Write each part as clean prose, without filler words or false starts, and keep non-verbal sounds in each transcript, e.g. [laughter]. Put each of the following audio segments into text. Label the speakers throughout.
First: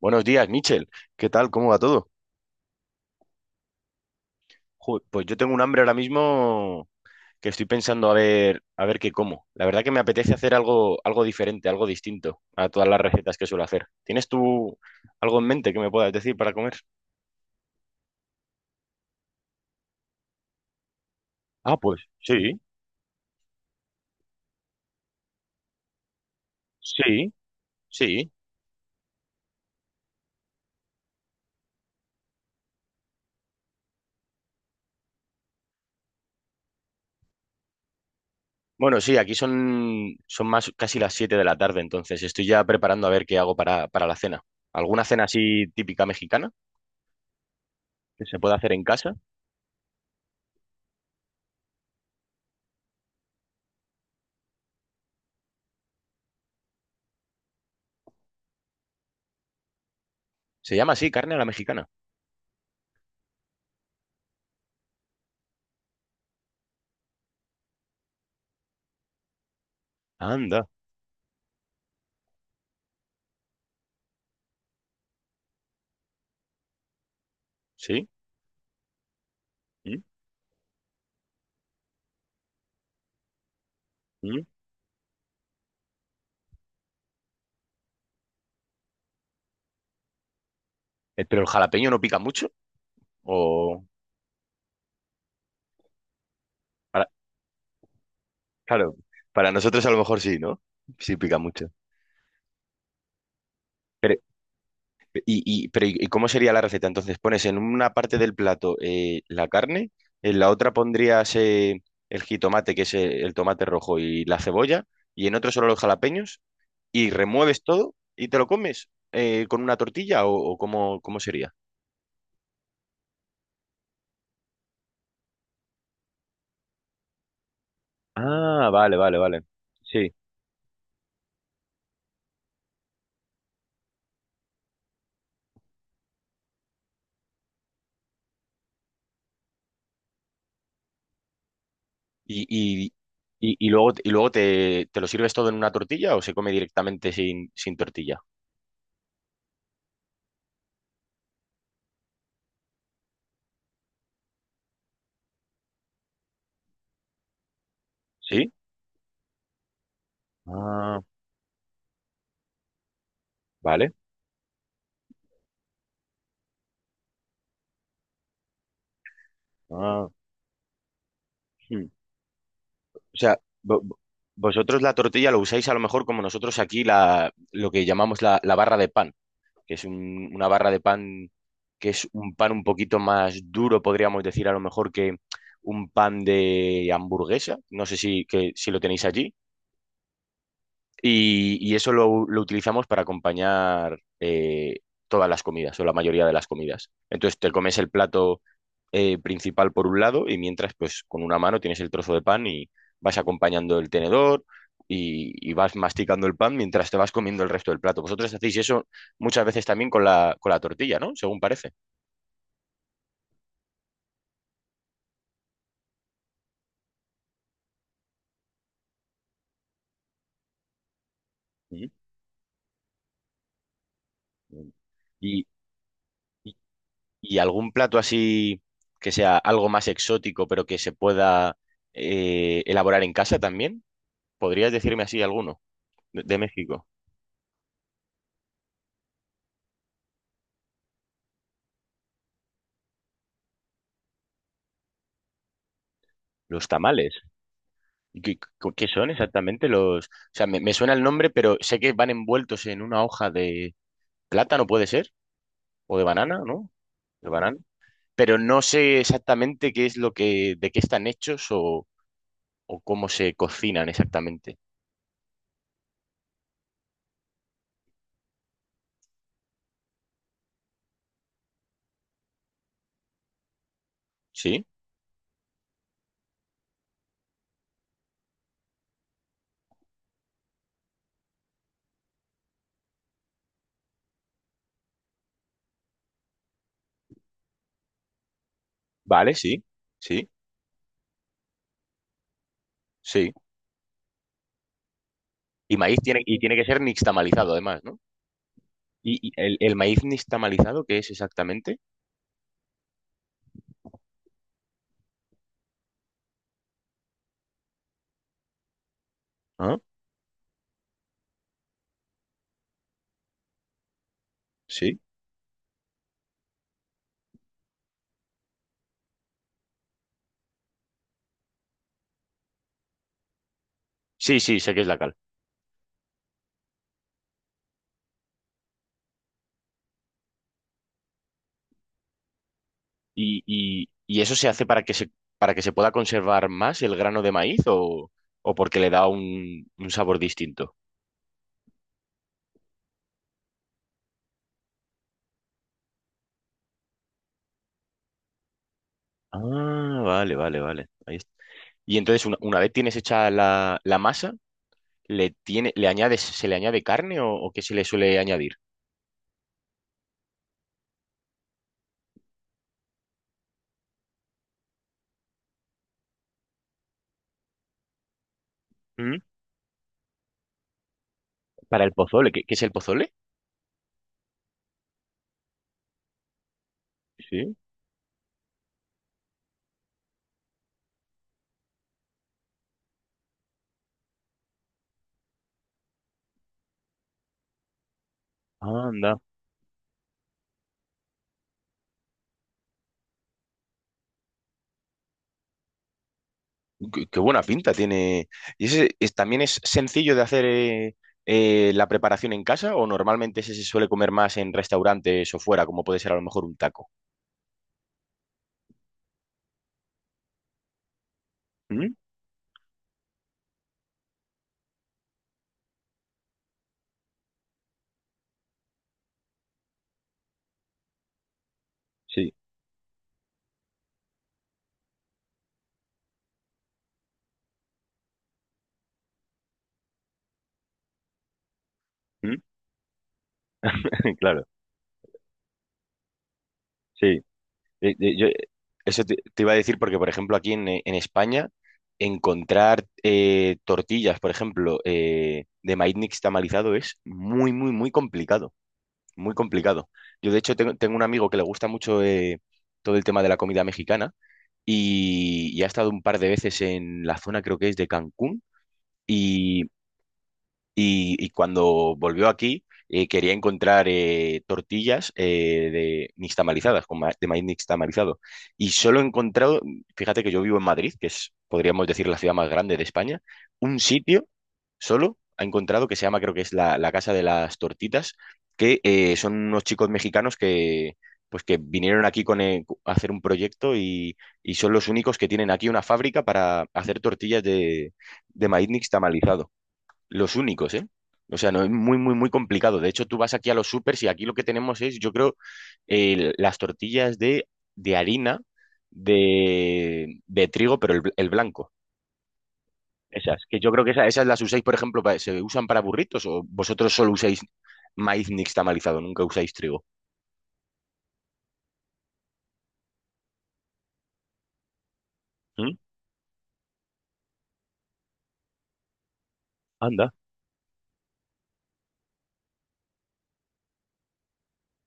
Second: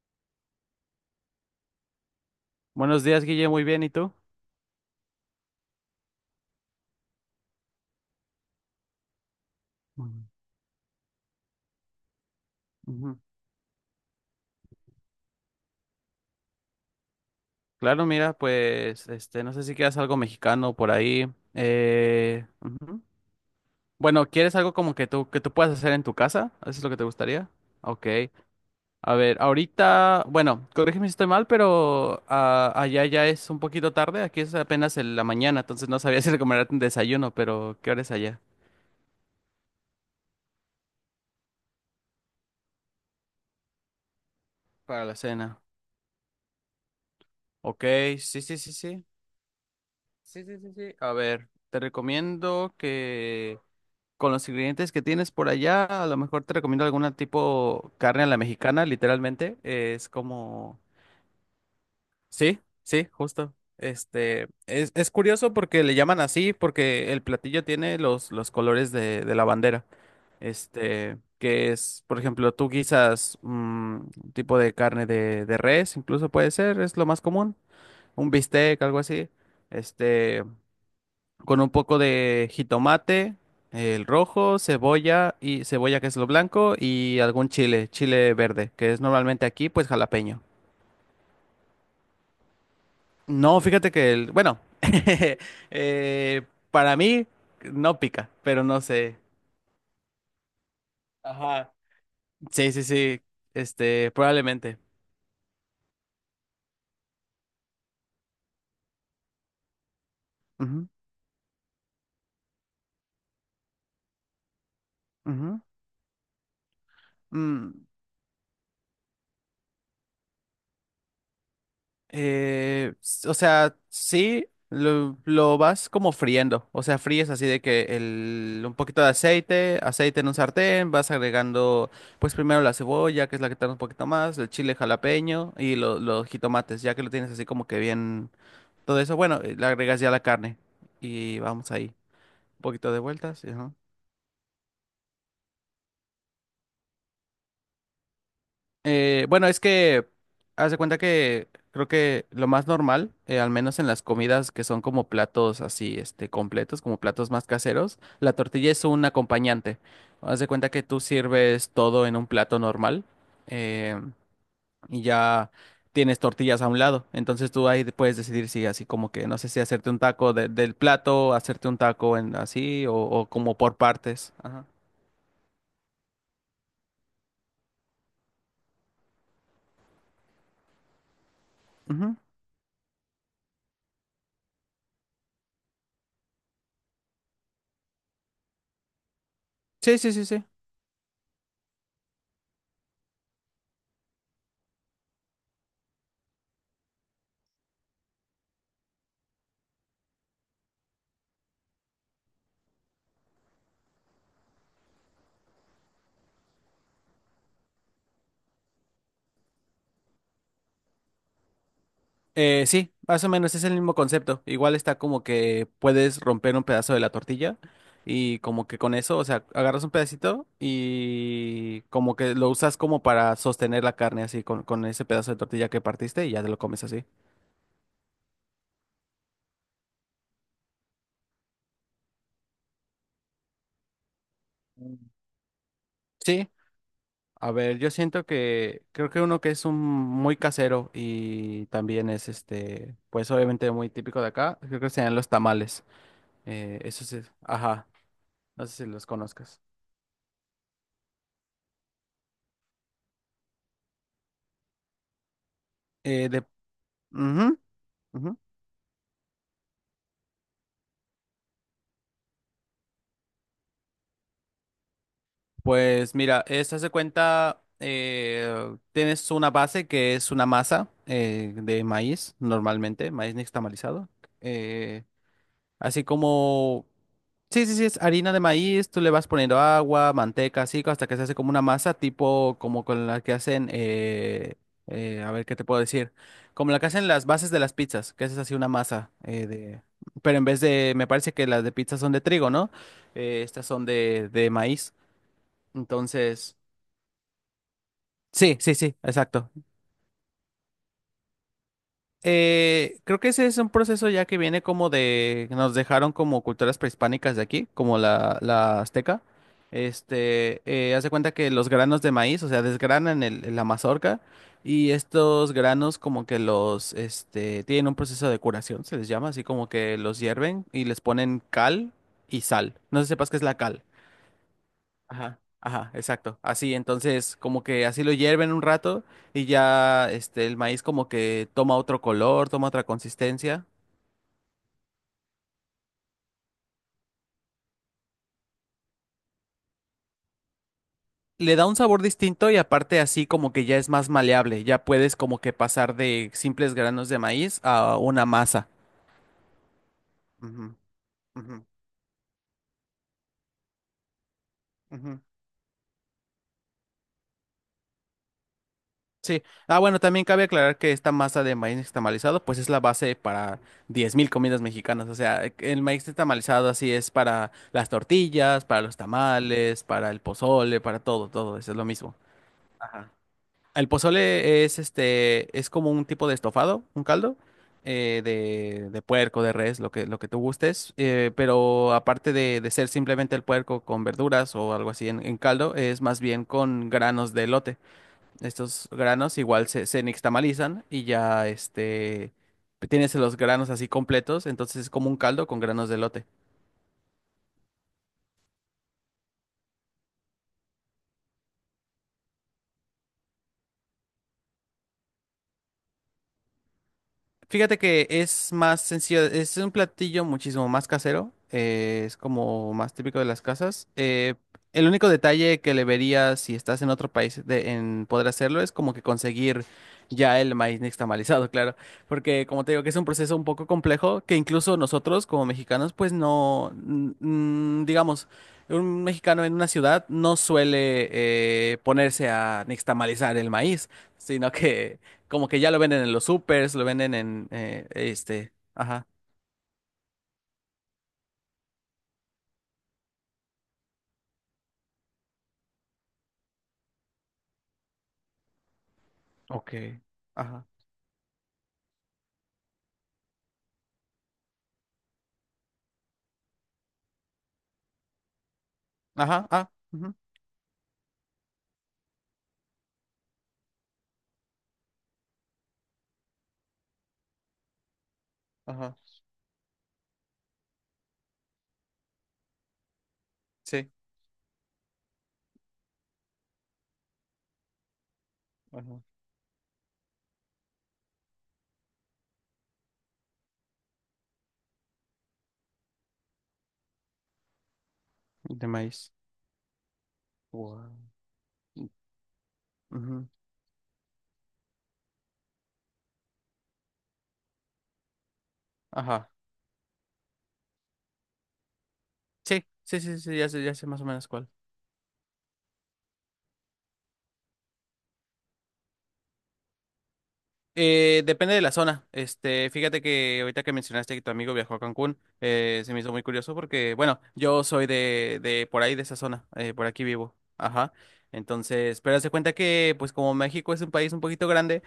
Speaker 1: Buenos días, Michel. ¿Qué tal? ¿Cómo va todo?
Speaker 2: Buenos días, Guille, muy bien, ¿y tú?
Speaker 1: Pues yo tengo un hambre ahora mismo que estoy pensando a ver qué como. La verdad que me
Speaker 2: Ujú,
Speaker 1: apetece hacer algo, algo diferente, algo distinto a todas las
Speaker 2: ujú.
Speaker 1: recetas que suelo hacer. ¿Tienes tú algo en mente que me puedas decir para comer?
Speaker 2: Claro, mira, pues, este, no sé si quieres algo mexicano por ahí.
Speaker 1: Ah, pues sí,
Speaker 2: Ujú. Bueno, ¿quieres algo como que tú puedas hacer en tu casa? ¿Eso es lo que te
Speaker 1: sí,
Speaker 2: gustaría? Ok.
Speaker 1: sí.
Speaker 2: A ver, ahorita, bueno, corrígeme si estoy mal, pero ah, allá ya es un poquito tarde, aquí es apenas en la mañana, entonces no sabía [laughs] si recomendarte un desayuno, pero ¿qué hora es allá?
Speaker 1: Bueno, sí, aquí son más casi las 7 de la tarde, entonces estoy ya preparando a ver qué hago para la cena. ¿Alguna
Speaker 2: Para la
Speaker 1: cena
Speaker 2: cena.
Speaker 1: así típica mexicana
Speaker 2: Ok,
Speaker 1: que se
Speaker 2: sí,
Speaker 1: pueda
Speaker 2: sí,
Speaker 1: hacer
Speaker 2: sí,
Speaker 1: en
Speaker 2: sí.
Speaker 1: casa?
Speaker 2: Sí, sí, sí, sí. A ver, te recomiendo que con los ingredientes que tienes por allá, a lo mejor te recomiendo alguna tipo carne a la mexicana, literalmente. Es
Speaker 1: Se
Speaker 2: como.
Speaker 1: llama así, carne a la mexicana.
Speaker 2: Sí, sí, justo. Este, es curioso porque le llaman así, porque el platillo tiene los colores de la bandera.
Speaker 1: Anda,
Speaker 2: Este, que es, por ejemplo, tú guisas un tipo de carne de res, incluso puede ser, es lo más común.
Speaker 1: sí.
Speaker 2: Un bistec, algo así. Este, con un poco de jitomate, el
Speaker 1: ¿Mm?
Speaker 2: rojo, cebolla y cebolla que es lo blanco y algún chile, chile verde, que es normalmente aquí pues jalapeño.
Speaker 1: Pero el jalapeño no pica mucho,
Speaker 2: No,
Speaker 1: o
Speaker 2: fíjate que el, bueno, [laughs] eh, para
Speaker 1: para-
Speaker 2: mí no pica, pero no
Speaker 1: claro,
Speaker 2: sé.
Speaker 1: para nosotros a lo mejor sí, ¿no? Sí pica mucho.
Speaker 2: Ajá. Sí, sí, sí, este,
Speaker 1: Pero,
Speaker 2: probablemente.
Speaker 1: pero ¿y cómo sería la receta? Entonces pones en una parte del plato la carne, en la otra
Speaker 2: Ujú,
Speaker 1: pondrías el jitomate, que es el tomate rojo, y la cebolla, y en otro
Speaker 2: ujú.
Speaker 1: solo los jalapeños, y remueves
Speaker 2: Mm,
Speaker 1: todo y te lo comes con una tortilla o, cómo sería.
Speaker 2: O sea, sí, lo vas como friendo. O sea, fríes así de que el,
Speaker 1: Ah,
Speaker 2: un
Speaker 1: vale,
Speaker 2: poquito de
Speaker 1: vale, vale.
Speaker 2: aceite,
Speaker 1: Sí.
Speaker 2: aceite en un sartén, vas agregando, pues primero la cebolla, que es la que tarda un poquito más, el chile jalapeño y los jitomates, ya que lo tienes así como que bien, todo eso, bueno, le agregas ya la carne y vamos ahí.
Speaker 1: ¿Y,
Speaker 2: Un
Speaker 1: y,
Speaker 2: poquito de vueltas.
Speaker 1: y luego te, te lo sirves todo en una tortilla o se come directamente sin tortilla?
Speaker 2: Bueno, es que haz de cuenta que creo que lo más normal, al menos en las comidas que son como platos así, este, completos, como platos más caseros, la
Speaker 1: ¿Sí?
Speaker 2: tortilla es un acompañante. Haz de cuenta que tú
Speaker 1: Ah,
Speaker 2: sirves todo en un plato normal,
Speaker 1: vale.
Speaker 2: eh, y ya tienes tortillas a un lado. Entonces tú ahí puedes decidir si así como que, no sé si hacerte un
Speaker 1: Ah,
Speaker 2: taco del plato, hacerte un
Speaker 1: hmm.
Speaker 2: taco en así, o,
Speaker 1: O
Speaker 2: o
Speaker 1: sea,
Speaker 2: como por
Speaker 1: vo- vo-
Speaker 2: partes. Ajá.
Speaker 1: vosotros la tortilla lo usáis a lo mejor como nosotros aquí lo que llamamos la barra de pan, que es una barra de pan que es
Speaker 2: Ujú.
Speaker 1: un pan un poquito más duro, podríamos decir a lo mejor que un pan de hamburguesa. No sé si lo tenéis allí.
Speaker 2: Sí, sí, sí, sí.
Speaker 1: Y eso lo utilizamos para acompañar todas las comidas o la mayoría de las comidas. Entonces te comes el plato principal por un lado y mientras pues con una mano tienes el trozo de pan y vas acompañando el tenedor y vas masticando el pan mientras te vas comiendo el resto del plato. Vosotros hacéis eso muchas veces también con con la tortilla, ¿no? Según parece.
Speaker 2: Sí, más o menos es el mismo concepto. Igual está como que puedes romper un pedazo de la tortilla y como que con eso, o sea, agarras un pedacito y
Speaker 1: Sí.
Speaker 2: como que lo usas como para sostener la carne así con ese pedazo de
Speaker 1: Y,
Speaker 2: tortilla que partiste y ya te
Speaker 1: y-
Speaker 2: lo comes así.
Speaker 1: y algún plato así que sea algo más exótico pero que se pueda elaborar en casa también? ¿Podrías
Speaker 2: Mm.
Speaker 1: decirme así alguno de
Speaker 2: Sí,
Speaker 1: México?
Speaker 2: a ver, yo siento que creo que uno que es un muy casero y también es este, pues obviamente muy típico de acá, creo que serían los tamales.
Speaker 1: Los
Speaker 2: Eso
Speaker 1: tamales.
Speaker 2: sí, ajá,
Speaker 1: ¿Qué,
Speaker 2: no sé
Speaker 1: qué
Speaker 2: si los
Speaker 1: son
Speaker 2: conozcas.
Speaker 1: exactamente los...? O sea, me suena el nombre, pero sé que van envueltos en una hoja de plátano, puede ser, o de
Speaker 2: Eh,
Speaker 1: banana,
Speaker 2: de,
Speaker 1: ¿no? De banana.
Speaker 2: Ujú,
Speaker 1: Pero
Speaker 2: ujú.
Speaker 1: no sé exactamente qué es lo que, de qué están hechos o cómo se cocinan exactamente.
Speaker 2: Pues mira, eso se cuenta, tienes una base que es una masa de maíz, normalmente, maíz nixtamalizado.
Speaker 1: ¿Sí?
Speaker 2: eh, así como, sí, sí, sí, es harina de maíz, tú le vas poniendo agua, manteca, así, hasta que se hace como una masa, tipo como con la que hacen, a ver qué te puedo decir, como la que hacen las bases de las pizzas, que haces así una masa
Speaker 1: Vale,
Speaker 2: eh,
Speaker 1: sí,
Speaker 2: de...
Speaker 1: sí,
Speaker 2: Pero en vez de, me parece que las de pizza son de trigo, ¿no?
Speaker 1: sí.
Speaker 2: Estas son de maíz.
Speaker 1: Y maíz tiene, y tiene
Speaker 2: Entonces.
Speaker 1: que ser nixtamalizado, además, ¿no?
Speaker 2: Sí, sí, sí,
Speaker 1: ¿Y, y
Speaker 2: exacto.
Speaker 1: el, el maíz nixtamalizado qué es exactamente?
Speaker 2: Creo que ese es un proceso ya que viene como de, nos dejaron como culturas prehispánicas de aquí, como la azteca.
Speaker 1: Ah,
Speaker 2: Este, haz de cuenta que los granos de maíz, o sea, desgranan el, la mazorca y
Speaker 1: sí.
Speaker 2: estos granos como que los, este, tienen un proceso de curación, se les llama, así como que los hierven y les ponen cal y sal. No sé si sepas qué es la cal.
Speaker 1: Sí, sí, sé que es la cal.
Speaker 2: Ajá, ajá, exacto. Así, entonces, como que así lo hierven un rato y ya este el maíz como que toma otro color, toma otra
Speaker 1: ¿Y,
Speaker 2: consistencia.
Speaker 1: y- y eso se hace para que para que se pueda conservar más el grano de maíz o porque le da un sabor distinto?
Speaker 2: Le da un sabor distinto y aparte así como que ya es más maleable, ya puedes como que pasar de simples granos de maíz a una masa.
Speaker 1: Ah, vale, vale,
Speaker 2: Ujú,
Speaker 1: vale. Ahí está.
Speaker 2: ujú,
Speaker 1: Y entonces, una vez tienes hecha la masa,
Speaker 2: ujú.
Speaker 1: ¿ le añades, se le añade carne o qué se le suele añadir?
Speaker 2: Sí. Ah, bueno, también cabe aclarar que esta masa de maíz nixtamalizado, pues es la base para 10,000 comidas mexicanas. O sea, el maíz nixtamalizado así es para las tortillas, para los
Speaker 1: ¿Mm?
Speaker 2: tamales, para el pozole, para todo, todo. Eso es
Speaker 1: Para
Speaker 2: lo
Speaker 1: el
Speaker 2: mismo.
Speaker 1: pozole, ¿ qué es el
Speaker 2: Ajá.
Speaker 1: pozole?
Speaker 2: El pozole es este, es como un tipo de estofado, un caldo
Speaker 1: Sí.
Speaker 2: de puerco, de res, lo que, tú gustes. Pero aparte de ser simplemente el puerco con verduras o algo así en caldo, es más bien con granos de elote. Estos
Speaker 1: Anda.
Speaker 2: granos igual se nixtamalizan y ya este tienes los granos así completos, entonces es como un caldo con granos de elote.
Speaker 1: Qué buena pinta tiene. ¿Y ese es, también es sencillo de hacer la preparación en casa o normalmente ese se suele comer más en restaurantes o fuera, como puede ser a lo mejor un taco?
Speaker 2: Fíjate que es más sencillo, es un platillo muchísimo más casero,
Speaker 1: ¿Mm?
Speaker 2: es como más típico de las casas. El único detalle que le vería si estás en otro país en poder hacerlo es como que conseguir ya el maíz nixtamalizado, [laughs] claro,
Speaker 1: Sí.
Speaker 2: porque como te digo que es un proceso un poco complejo que incluso nosotros como mexicanos pues no, digamos, un mexicano en una ciudad no suele ponerse
Speaker 1: ¿Mm?
Speaker 2: a nixtamalizar el maíz,
Speaker 1: [laughs] claro,
Speaker 2: sino que como que ya lo venden en los supers, lo venden
Speaker 1: sí.
Speaker 2: en
Speaker 1: Eh, eh, yo, eh,
Speaker 2: este,
Speaker 1: eso
Speaker 2: ajá.
Speaker 1: te iba a decir porque, por ejemplo, en España, encontrar tortillas, por ejemplo, de maíz nixtamalizado es muy, muy, muy complicado. Muy
Speaker 2: Ok,
Speaker 1: complicado. Yo, de hecho,
Speaker 2: ajá,
Speaker 1: tengo un amigo que le gusta mucho todo el tema de la comida mexicana y ha estado un par de veces en la zona, creo que es de Cancún.
Speaker 2: ajá,
Speaker 1: Y
Speaker 2: ah, ujú,
Speaker 1: y cuando volvió aquí quería encontrar tortillas de nixtamalizadas, con de maíz nixtamalizado. Y
Speaker 2: ajá,
Speaker 1: solo he encontrado, fíjate que yo vivo en Madrid, que es, podríamos decir, la ciudad más grande de España, un
Speaker 2: sí,
Speaker 1: sitio solo ha encontrado que se llama, creo que es la Casa de las Tortitas, que
Speaker 2: ajá,
Speaker 1: son unos chicos mexicanos que... Pues que vinieron aquí a hacer un proyecto y son los únicos que tienen aquí una fábrica para hacer tortillas de
Speaker 2: de
Speaker 1: maíz
Speaker 2: maíz.
Speaker 1: nixtamalizado. Los únicos, ¿eh?
Speaker 2: Guau.
Speaker 1: O sea, no es muy, muy, muy complicado. De hecho, tú
Speaker 2: Ujú.
Speaker 1: vas aquí a los supers y aquí lo que tenemos es, yo creo, las tortillas de harina
Speaker 2: Ajá.
Speaker 1: de trigo, pero el, el blanco.
Speaker 2: Sí, sí, sí, sí,
Speaker 1: Esas,
Speaker 2: ya
Speaker 1: que
Speaker 2: sé,
Speaker 1: yo
Speaker 2: ya
Speaker 1: creo
Speaker 2: sé
Speaker 1: que
Speaker 2: más o
Speaker 1: esas,
Speaker 2: menos
Speaker 1: las
Speaker 2: cuál.
Speaker 1: usáis, por ejemplo, ¿se usan para burritos o vosotros solo usáis maíz nixtamalizado, nunca usáis trigo?
Speaker 2: Depende de la zona. Este, fíjate que ahorita que mencionaste que tu amigo viajó a Cancún,
Speaker 1: ¿Mm?
Speaker 2: se me hizo muy curioso porque, bueno, yo soy de por ahí, de esa zona, por aquí
Speaker 1: Anda,
Speaker 2: vivo. Ajá. Entonces, pero haz de cuenta que, pues como México es un país un poquito grande,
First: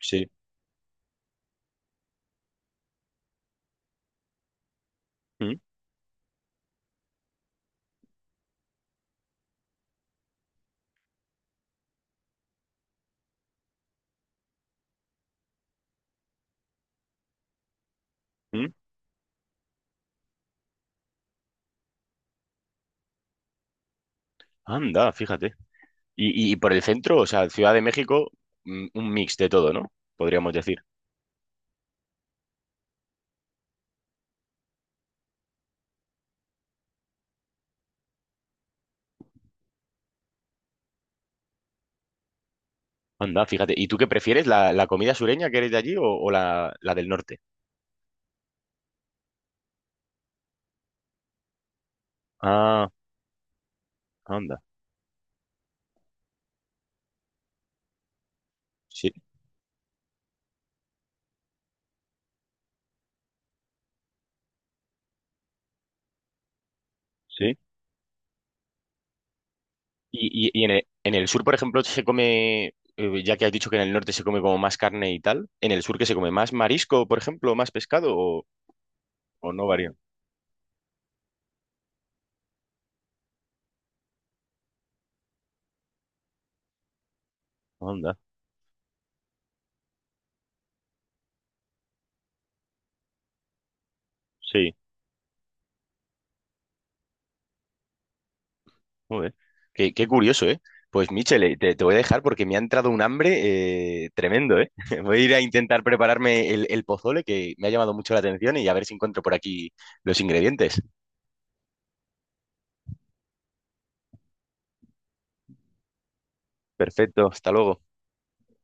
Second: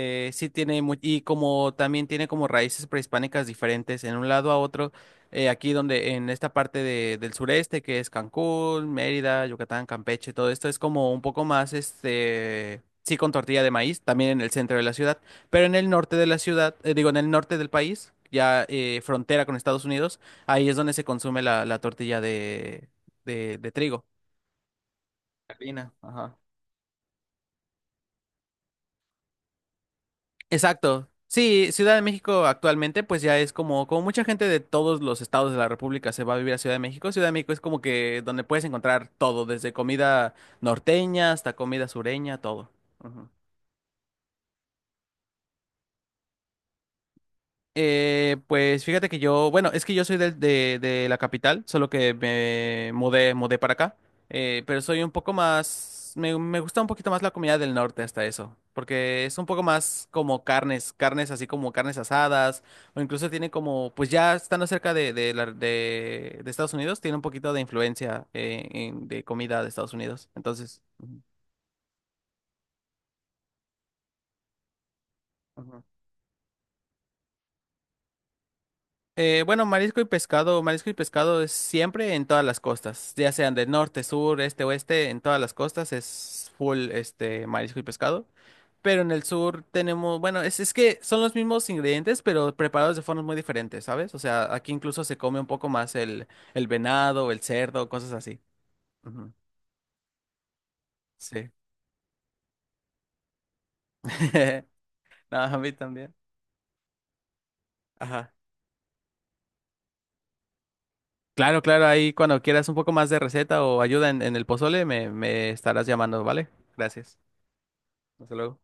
Speaker 1: sí.
Speaker 2: sí tiene y como también tiene como raíces prehispánicas diferentes en un lado a otro,
Speaker 1: ¿Mm?
Speaker 2: aquí donde, en esta parte del sureste, que es Cancún, Mérida, Yucatán, Campeche, todo esto es como un poco más, este. Sí, con tortilla de maíz, también en el centro de la ciudad. Pero en el norte de la ciudad, digo, en el norte del país, ya
Speaker 1: ¿Mm?
Speaker 2: frontera con Estados Unidos, ahí es donde se consume la tortilla de trigo.
Speaker 1: Anda, fíjate.
Speaker 2: La harina, ajá.
Speaker 1: Y por el centro, o sea, Ciudad de México, mm, un mix de todo, ¿no? Podríamos decir.
Speaker 2: Exacto. Sí, Ciudad de México actualmente, pues ya es como mucha gente de todos los estados de la República se va a vivir a Ciudad de México. Ciudad de México es como que donde puedes encontrar todo, desde comida norteña hasta comida sureña, todo. Ujú.
Speaker 1: Anda, fíjate. ¿Y tú qué prefieres? ¿ la comida sureña que eres de allí o, la del norte?
Speaker 2: Pues fíjate que yo, bueno, es que yo soy de la capital, solo que
Speaker 1: Ah,
Speaker 2: me mudé, para acá,
Speaker 1: anda.
Speaker 2: pero soy un poco más, me gusta un poquito más la comida del norte hasta eso,
Speaker 1: Sí,
Speaker 2: porque es un poco más como carnes, carnes así como carnes asadas, o incluso tiene como, pues ya estando cerca de Estados Unidos, tiene un poquito
Speaker 1: sí.
Speaker 2: de influencia de comida de Estados Unidos,
Speaker 1: ¿Y
Speaker 2: entonces.
Speaker 1: en el sur, por ejemplo, se come, ya que has dicho que en el norte se come como más carne y tal, ¿en el
Speaker 2: Ujú.
Speaker 1: sur que se come más marisco, por ejemplo, más pescado o
Speaker 2: Bueno,
Speaker 1: no varía?
Speaker 2: marisco y pescado es siempre en todas las costas, ya sean del norte, sur, este, oeste, en todas las costas es full este marisco y
Speaker 1: Anda,
Speaker 2: pescado. Pero en el sur tenemos, bueno, es que son los mismos ingredientes, pero preparados de formas muy diferentes, ¿sabes? O sea, aquí
Speaker 1: sí.
Speaker 2: incluso se come un poco más el, venado, el cerdo, cosas así. Ujú.
Speaker 1: Joder. Qué, qué curioso, ¿eh? Pues
Speaker 2: Sí.
Speaker 1: Michele, te voy a dejar porque me ha entrado un hambre tremendo,
Speaker 2: [laughs]
Speaker 1: ¿eh? [laughs] Voy a ir
Speaker 2: No,
Speaker 1: a
Speaker 2: a mí
Speaker 1: intentar
Speaker 2: también.
Speaker 1: prepararme el pozole que me ha llamado mucho la
Speaker 2: Ajá.
Speaker 1: atención y a ver si encuentro por aquí los ingredientes.
Speaker 2: Claro, claro, ahí cuando quieras un poco más de receta o ayuda en, el pozole, me estarás llamando, ¿vale? Gracias.
Speaker 1: Perfecto, hasta luego.
Speaker 2: Hasta luego.